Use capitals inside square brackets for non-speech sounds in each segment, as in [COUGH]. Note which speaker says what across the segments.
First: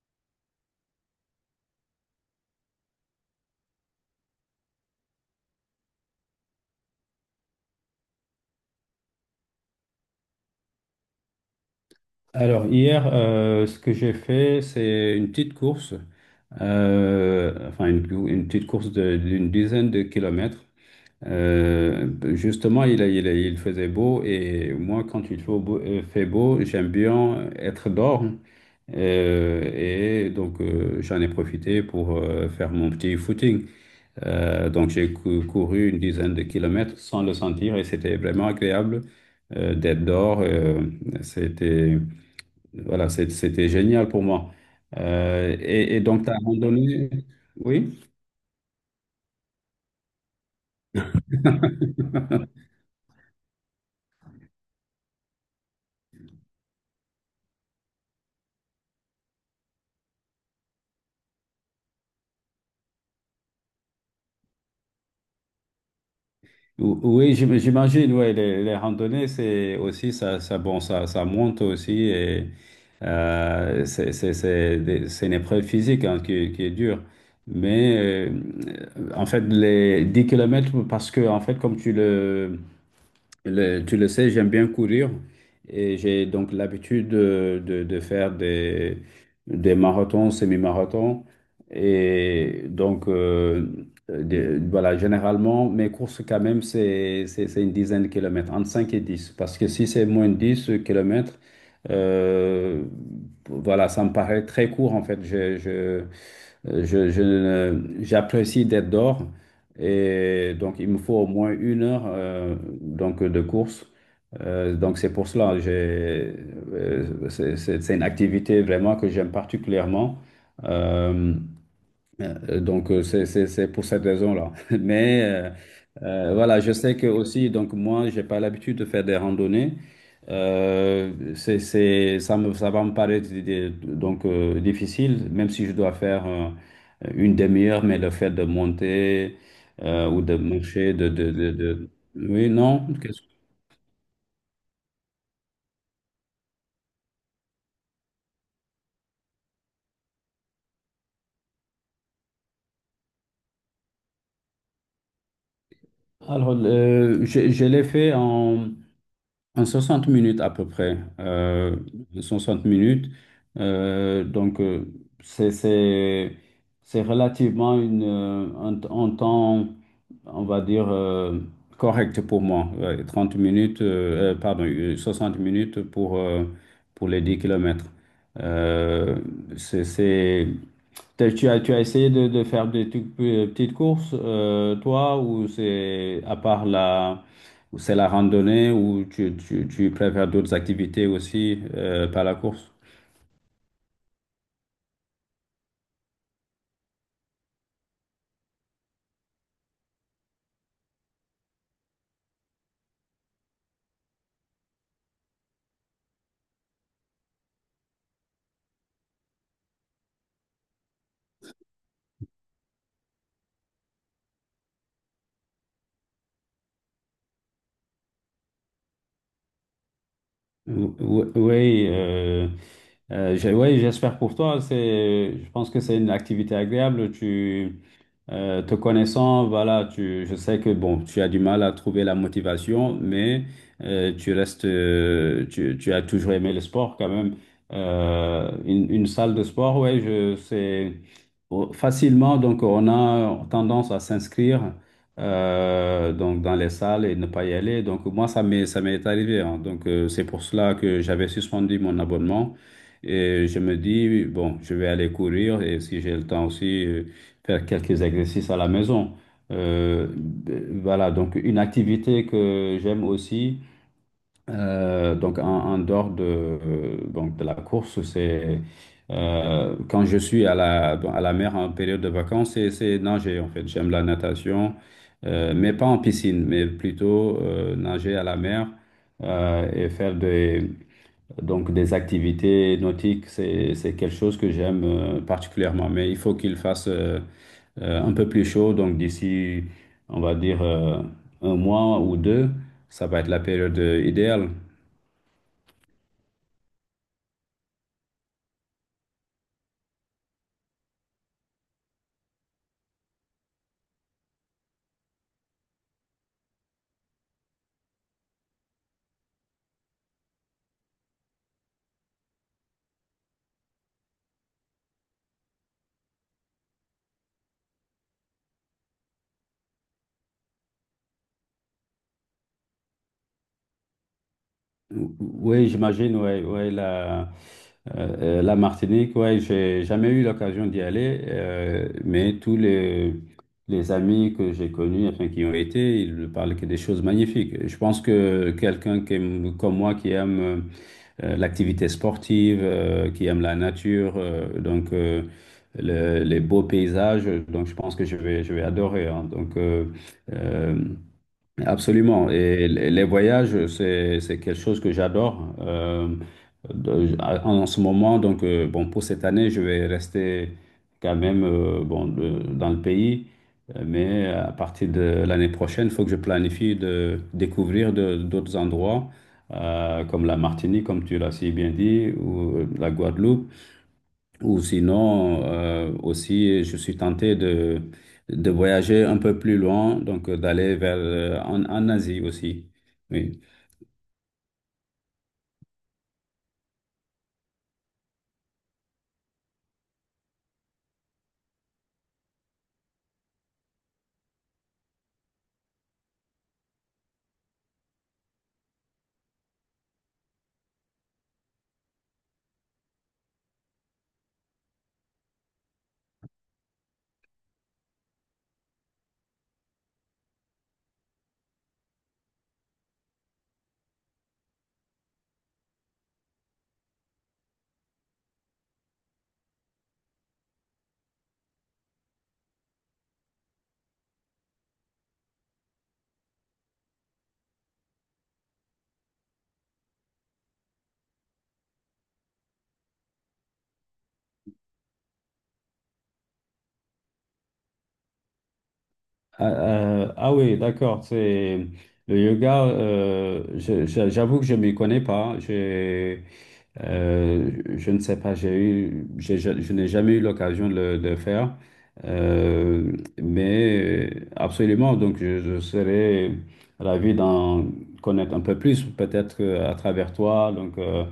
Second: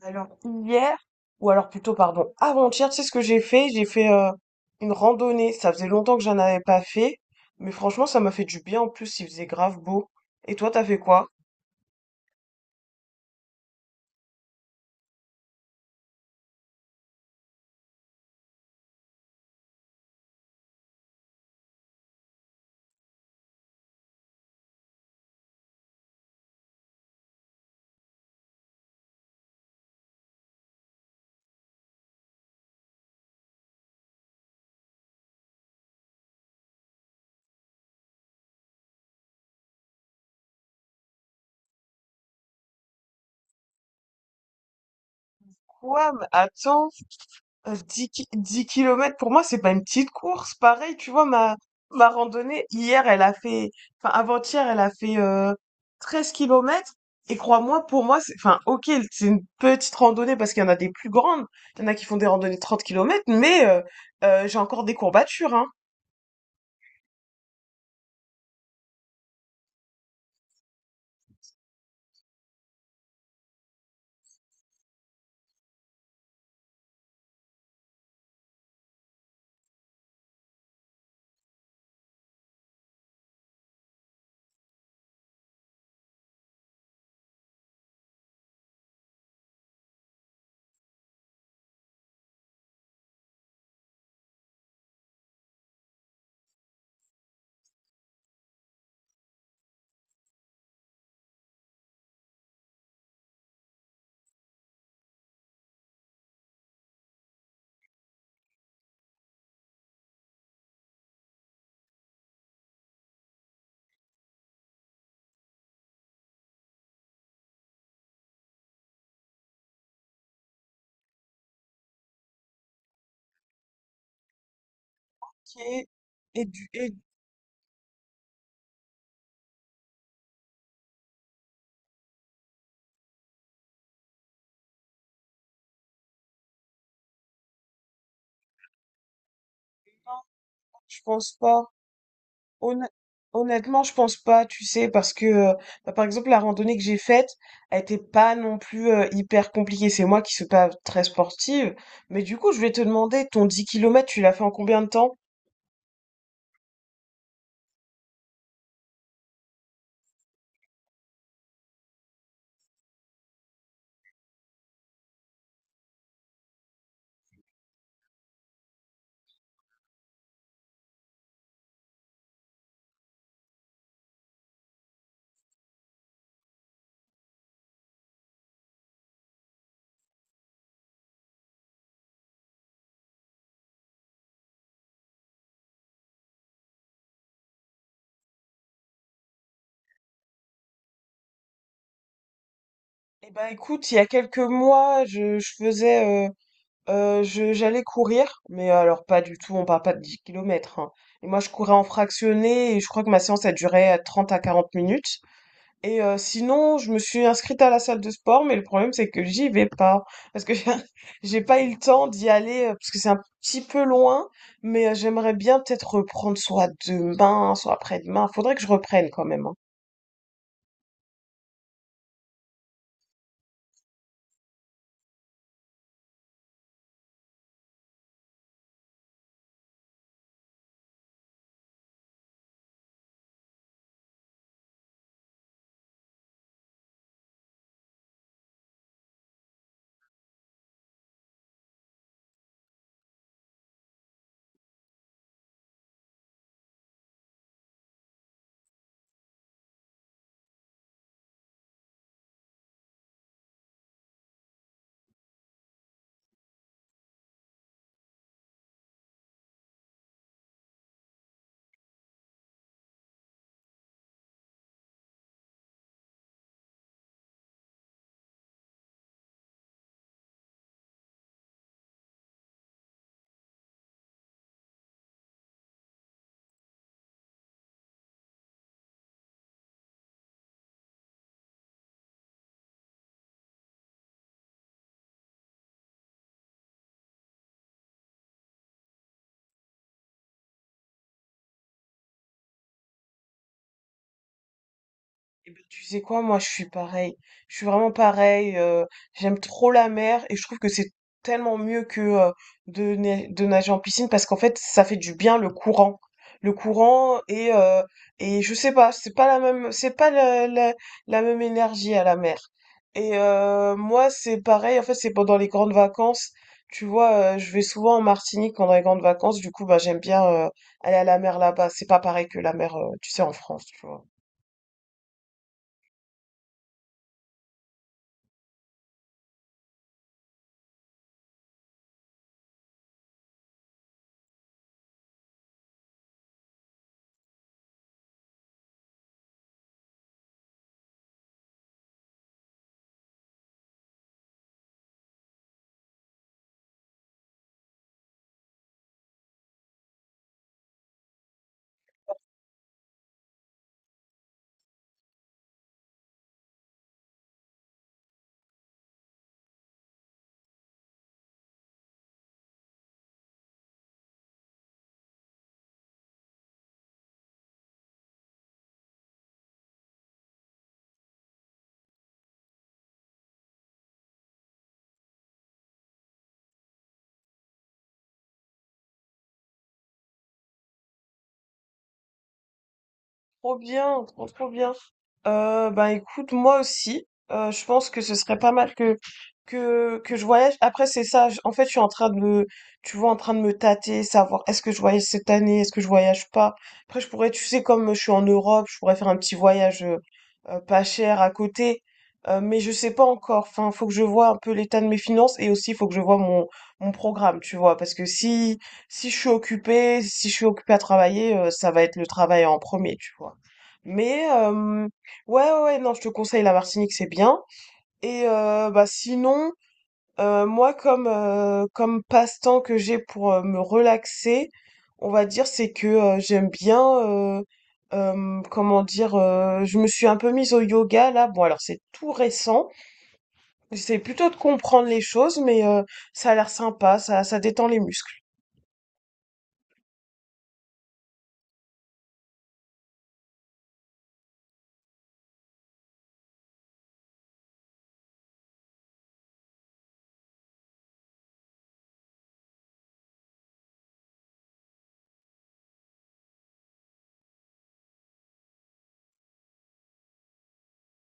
Speaker 1: Alors hier, ou alors plutôt pardon, avant-hier, tu sais ce que j'ai fait? J'ai fait une randonnée. Ça faisait longtemps que j'en avais pas fait, mais franchement, ça m'a fait du bien. En plus, il faisait grave beau. Et toi, t'as fait quoi?
Speaker 2: Alors, hier, ce que j'ai fait, c'est une petite course, enfin une petite course d'une dizaine de kilomètres. Euh, Justement, il faisait beau et moi, quand il fait beau, j'aime bien être dehors. Et donc, j'en ai profité pour faire mon petit footing. Donc, j'ai couru une dizaine de kilomètres sans le sentir et c'était vraiment agréable d'être dehors. C'était. Voilà, c'était génial pour moi. Et
Speaker 1: Quoi?
Speaker 2: donc,
Speaker 1: Mais
Speaker 2: tu as
Speaker 1: attends.
Speaker 2: randonné? Oui?
Speaker 1: 10 ki 10 kilomètres pour moi, c'est pas une petite course. Pareil, tu vois, ma randonnée
Speaker 2: [LAUGHS]
Speaker 1: hier, elle a fait enfin avant-hier, elle a fait, 13 kilomètres et crois-moi, pour moi, c'est enfin OK, c'est une petite randonnée parce qu'il y en a des plus grandes. Il y en a qui font des randonnées de 30 kilomètres mais j'ai encore des courbatures, hein.
Speaker 2: Oui, j'imagine, ouais, les randonnées, c'est aussi, bon, ça monte aussi et c'est une épreuve physique, hein, qui est dure. Mais euh, en fait, les 10 kilomètres parce que, en fait, comme tu le- tu le sais, j'aime bien courir et j'ai donc l'habitude de faire des marathons, semi-marathons. Et donc, voilà, généralement, mes courses quand même, c'est une dizaine de kilomètres, entre 5 et dix. Parce que si c'est moins de 10 kilomètres, euh, voilà, ça me paraît très court en fait. Je ne- J'apprécie d'être dehors et donc il me faut au moins 1 heure donc de course. Donc c'est pour cela, c'est une activité vraiment que j'aime particulièrement. Euh, Donc, c'est pour cette raison-là. [LAUGHS] Mais
Speaker 1: Et et
Speaker 2: voilà,
Speaker 1: du
Speaker 2: je
Speaker 1: et
Speaker 2: sais que aussi, donc moi, j'ai pas l'habitude de faire des randonnées. Ça va me paraître donc difficile, même si je dois faire une demi-heure, mais le fait de monter ou de marcher,
Speaker 1: je pense pas.
Speaker 2: Oui, non.
Speaker 1: Honn-
Speaker 2: qu'est-ce
Speaker 1: Honnêtement, je pense pas, tu sais, parce que bah, par exemple la randonnée que j'ai faite, elle était pas non plus hyper compliquée. C'est moi qui suis pas très sportive, mais du coup, je vais te demander, ton 10 kilomètres, tu l'as fait en combien de temps?
Speaker 2: Alors, je l'ai fait en 60 minutes à peu près. 60 minutes. Donc, c'est, c'est, c'est relativement un temps, on va dire, correct pour moi. Ouais, 30 minutes, pardon, 60 minutes pour les 10 kilomètres. Euh, c'est, c'est- Tu as essayé de faire petites courses, toi, ou c'est la randonnée, ou tu préfères d'autres activités aussi, par la course?
Speaker 1: Eh ben écoute, il y a quelques mois, je faisais, j'allais courir, mais alors pas du tout, on parle pas de 10 km. Et moi, je courais en fractionné et je crois que ma séance a duré 30 à 40 minutes. Et sinon, je me suis inscrite à la salle de sport, mais le problème c'est que j'y vais pas parce que [LAUGHS] j'ai pas eu le temps d'y aller parce que c'est un petit peu loin, mais j'aimerais bien peut-être reprendre soit demain, soit après-demain. Faudrait que je reprenne quand même, hein.
Speaker 2: Oui, ouais, j'espère pour toi. Je pense que c'est une activité agréable. Te connaissant, voilà, je sais que bon, tu as du mal à trouver la motivation, mais tu as toujours aimé le sport quand même. Une salle de sport, ouais, c'est oh, facilement. Donc, on a tendance à s'inscrire donc dans les salles et ne pas y aller. Donc moi, ça m'est arrivé, hein. Donc c'est pour cela que j'avais suspendu mon abonnement et je me dis, bon, je vais aller courir et si j'ai le temps aussi, faire quelques exercices à la maison. Ben, voilà, donc une activité que j'aime aussi. Donc, en dehors de, donc de la course, c'est quand je suis à la mer en période de vacances, c'est nager en fait. J'aime la natation, mais pas en piscine, mais plutôt nager à la mer, et faire donc des activités nautiques. C'est quelque chose que j'aime particulièrement, mais il faut qu'il fasse un peu plus chaud. Donc, d'ici, on va dire un mois ou deux, ça va être la période idéale.
Speaker 1: Eh ben, tu sais quoi, moi je suis pareil. Je suis vraiment pareil. J'aime trop la mer et je trouve que c'est tellement mieux que de nager en piscine parce qu'en fait ça fait du bien le courant. Le courant et je sais pas, c'est pas la même, c'est pas la, la, la même énergie à la mer. Et moi c'est pareil, en fait c'est pendant les grandes vacances. Tu vois, je vais souvent en Martinique pendant les grandes vacances, du coup bah j'aime bien aller à la mer là-bas. C'est pas pareil que la mer, tu sais, en France, tu vois.
Speaker 2: Oui, j'imagine, ouais, ouais, la Martinique, ouais, j'ai jamais eu l'occasion d'y aller, mais tous les amis que j'ai connus, enfin, qui ont été, ils ne parlent que des choses magnifiques. Je pense que quelqu'un comme moi, qui aime l'activité sportive, qui aime la nature, les beaux paysages, donc je pense que je vais adorer, hein. Euh, Absolument. Et les voyages, c'est quelque chose que j'adore. En ce moment, donc, bon, pour cette année, je vais rester quand même bon, dans le pays. Mais à partir de l'année prochaine, il faut que je planifie de découvrir d'autres endroits, comme la Martinique, comme tu l'as si bien dit, ou la Guadeloupe. Ou sinon, aussi, je suis tenté de voyager un peu plus loin, donc d'aller vers en Asie aussi. Oui.
Speaker 1: Trop bien, trop trop bien. Bah écoute, moi aussi, je pense que ce serait pas mal que je voyage. Après, c'est ça. En fait, je suis en train de me, tu vois, en train de me tâter, savoir est-ce que je voyage cette année, est-ce que je voyage pas. Après, je pourrais, tu sais, comme je suis en Europe, je pourrais faire un petit voyage pas cher à côté. Mais je sais pas encore. Enfin, faut que je vois un peu l'état de mes finances et aussi faut que je vois mon programme, tu vois, parce que si je suis occupée, si je suis occupée à travailler, ça va être le travail en premier, tu vois. Mais ouais, ouais, ouais, non, je te conseille la Martinique, c'est bien. Et bah sinon, moi comme comme passe-temps que j'ai pour me relaxer, on va dire c'est que j'aime bien euh, comment dire, je me suis un peu mise au yoga là. Bon alors c'est tout récent. J'essaie plutôt de comprendre les choses, mais ça a l'air sympa, ça détend les muscles.
Speaker 2: Ah, ah oui, d'accord. C'est le yoga. J'avoue que je m'y connais pas, hein. Euh, je ne sais pas. J'ai eu, j'ai- Je n'ai jamais eu l'occasion de le de faire. Euh, mais absolument. Donc, je serais ravi d'en connaître un peu plus, peut-être que à travers toi. Donc, euh,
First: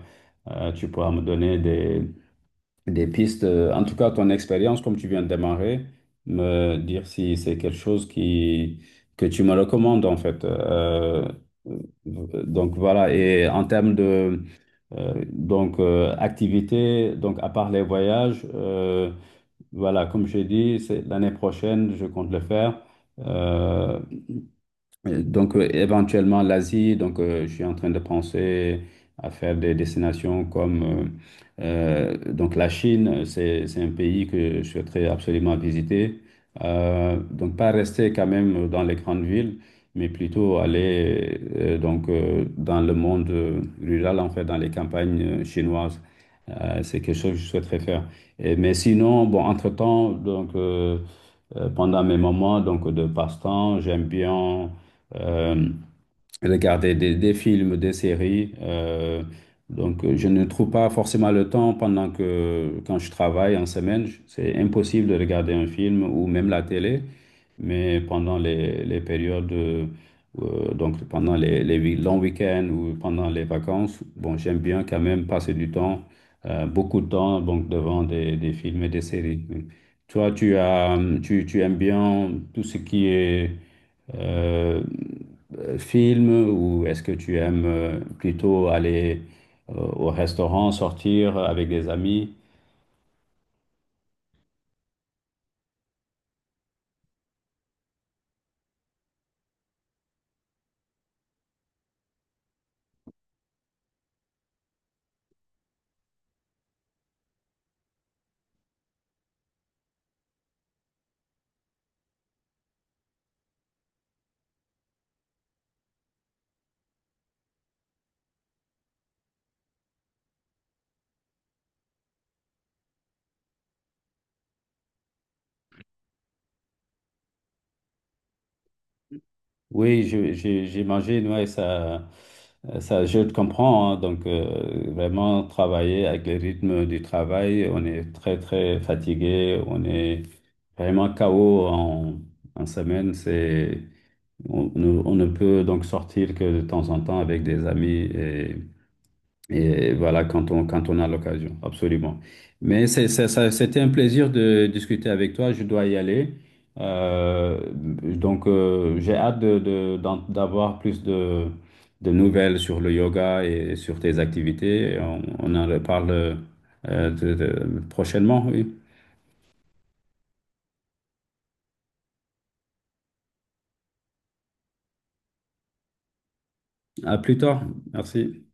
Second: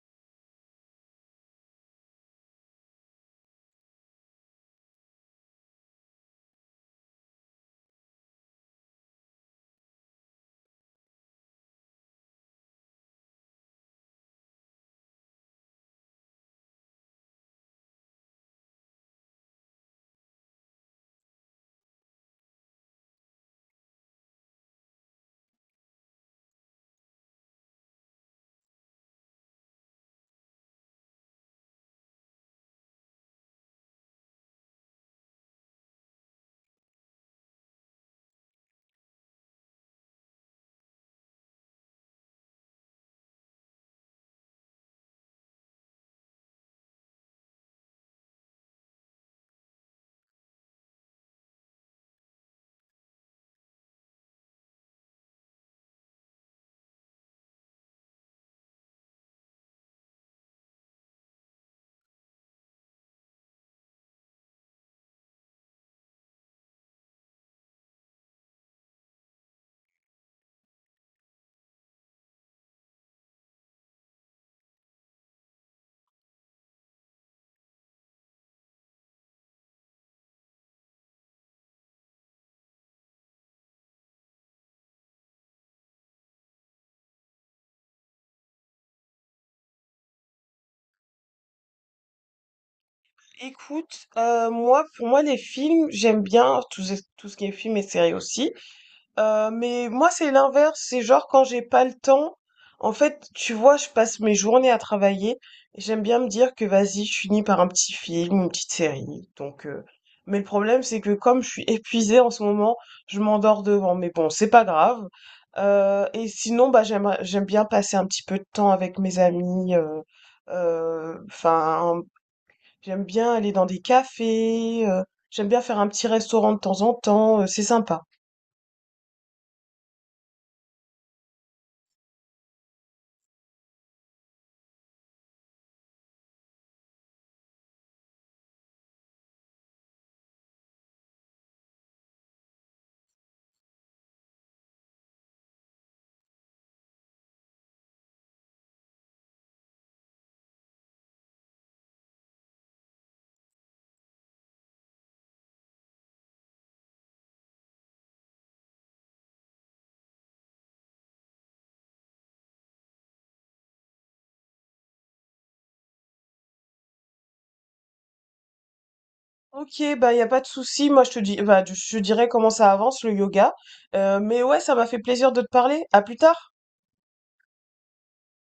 Speaker 2: euh, tu pourras me donner des pistes. En tout cas, ton expérience, comme tu viens de démarrer, me dire si c'est quelque chose que tu me recommandes, en fait. Donc, voilà. Et en termes de donc, activité, donc, à part les voyages, voilà, comme j'ai dit, c'est l'année prochaine, je compte le faire. Euh, Donc, éventuellement l'Asie. Donc, je suis en train de penser à faire des destinations comme donc la Chine. C'est un pays que je souhaiterais absolument visiter. Donc, pas rester quand même dans les grandes villes, mais plutôt aller donc dans le monde rural, en fait, dans les campagnes chinoises. C'est quelque chose que je souhaiterais faire. Mais sinon, bon, entre-temps, donc pendant mes moments donc de passe-temps, j'aime bien euh, regarder des films, des séries. Donc, je ne trouve pas forcément le temps quand je travaille en semaine, c'est impossible de regarder un film ou même la télé. Mais pendant les périodes, donc pendant longs week-ends ou pendant les vacances, bon, j'aime bien quand même passer du temps, beaucoup de temps, donc devant des films et des séries. Oui. Toi, tu aimes bien tout ce qui est euh, film ou est-ce que tu aimes plutôt aller au restaurant, sortir avec des amis?
Speaker 1: Écoute, moi, pour moi, les films, j'aime bien tout, tout ce qui est film et série aussi. Mais moi, c'est l'inverse, c'est genre quand j'ai pas le temps, en fait, tu vois, je passe mes journées à travailler et j'aime bien me dire que vas-y, je finis par un petit film, une petite série, mais le problème, c'est que comme je suis [LAUGHS] épuisée en ce moment, je m'endors devant, mais bon, c'est pas grave. Et sinon, bah, j'aime bien passer un petit peu de temps avec mes amis, enfin, j'aime bien aller dans des cafés, j'aime bien faire un petit restaurant de temps en temps, c'est sympa.
Speaker 2: Oui, j'imagine, ouais, je te comprends, hein. Donc, vraiment, travailler avec les rythmes du travail, on est très, très fatigué, on est vraiment KO en semaine. C'est, on, ne On ne peut donc sortir que de temps en temps avec des amis et Et voilà, quand on a l'occasion, absolument. Mais c'était un plaisir de discuter avec toi. Je dois y aller. Donc, j'ai hâte d'avoir plus de nouvelles sur le yoga et sur tes activités. Et on en reparle prochainement, oui.
Speaker 1: Ok, bah y a pas de souci. Moi, je te dis, bah, je dirai comment ça avance le yoga. Mais ouais, ça m'a fait plaisir de te parler. À plus tard.
Speaker 2: À plus tard. Merci.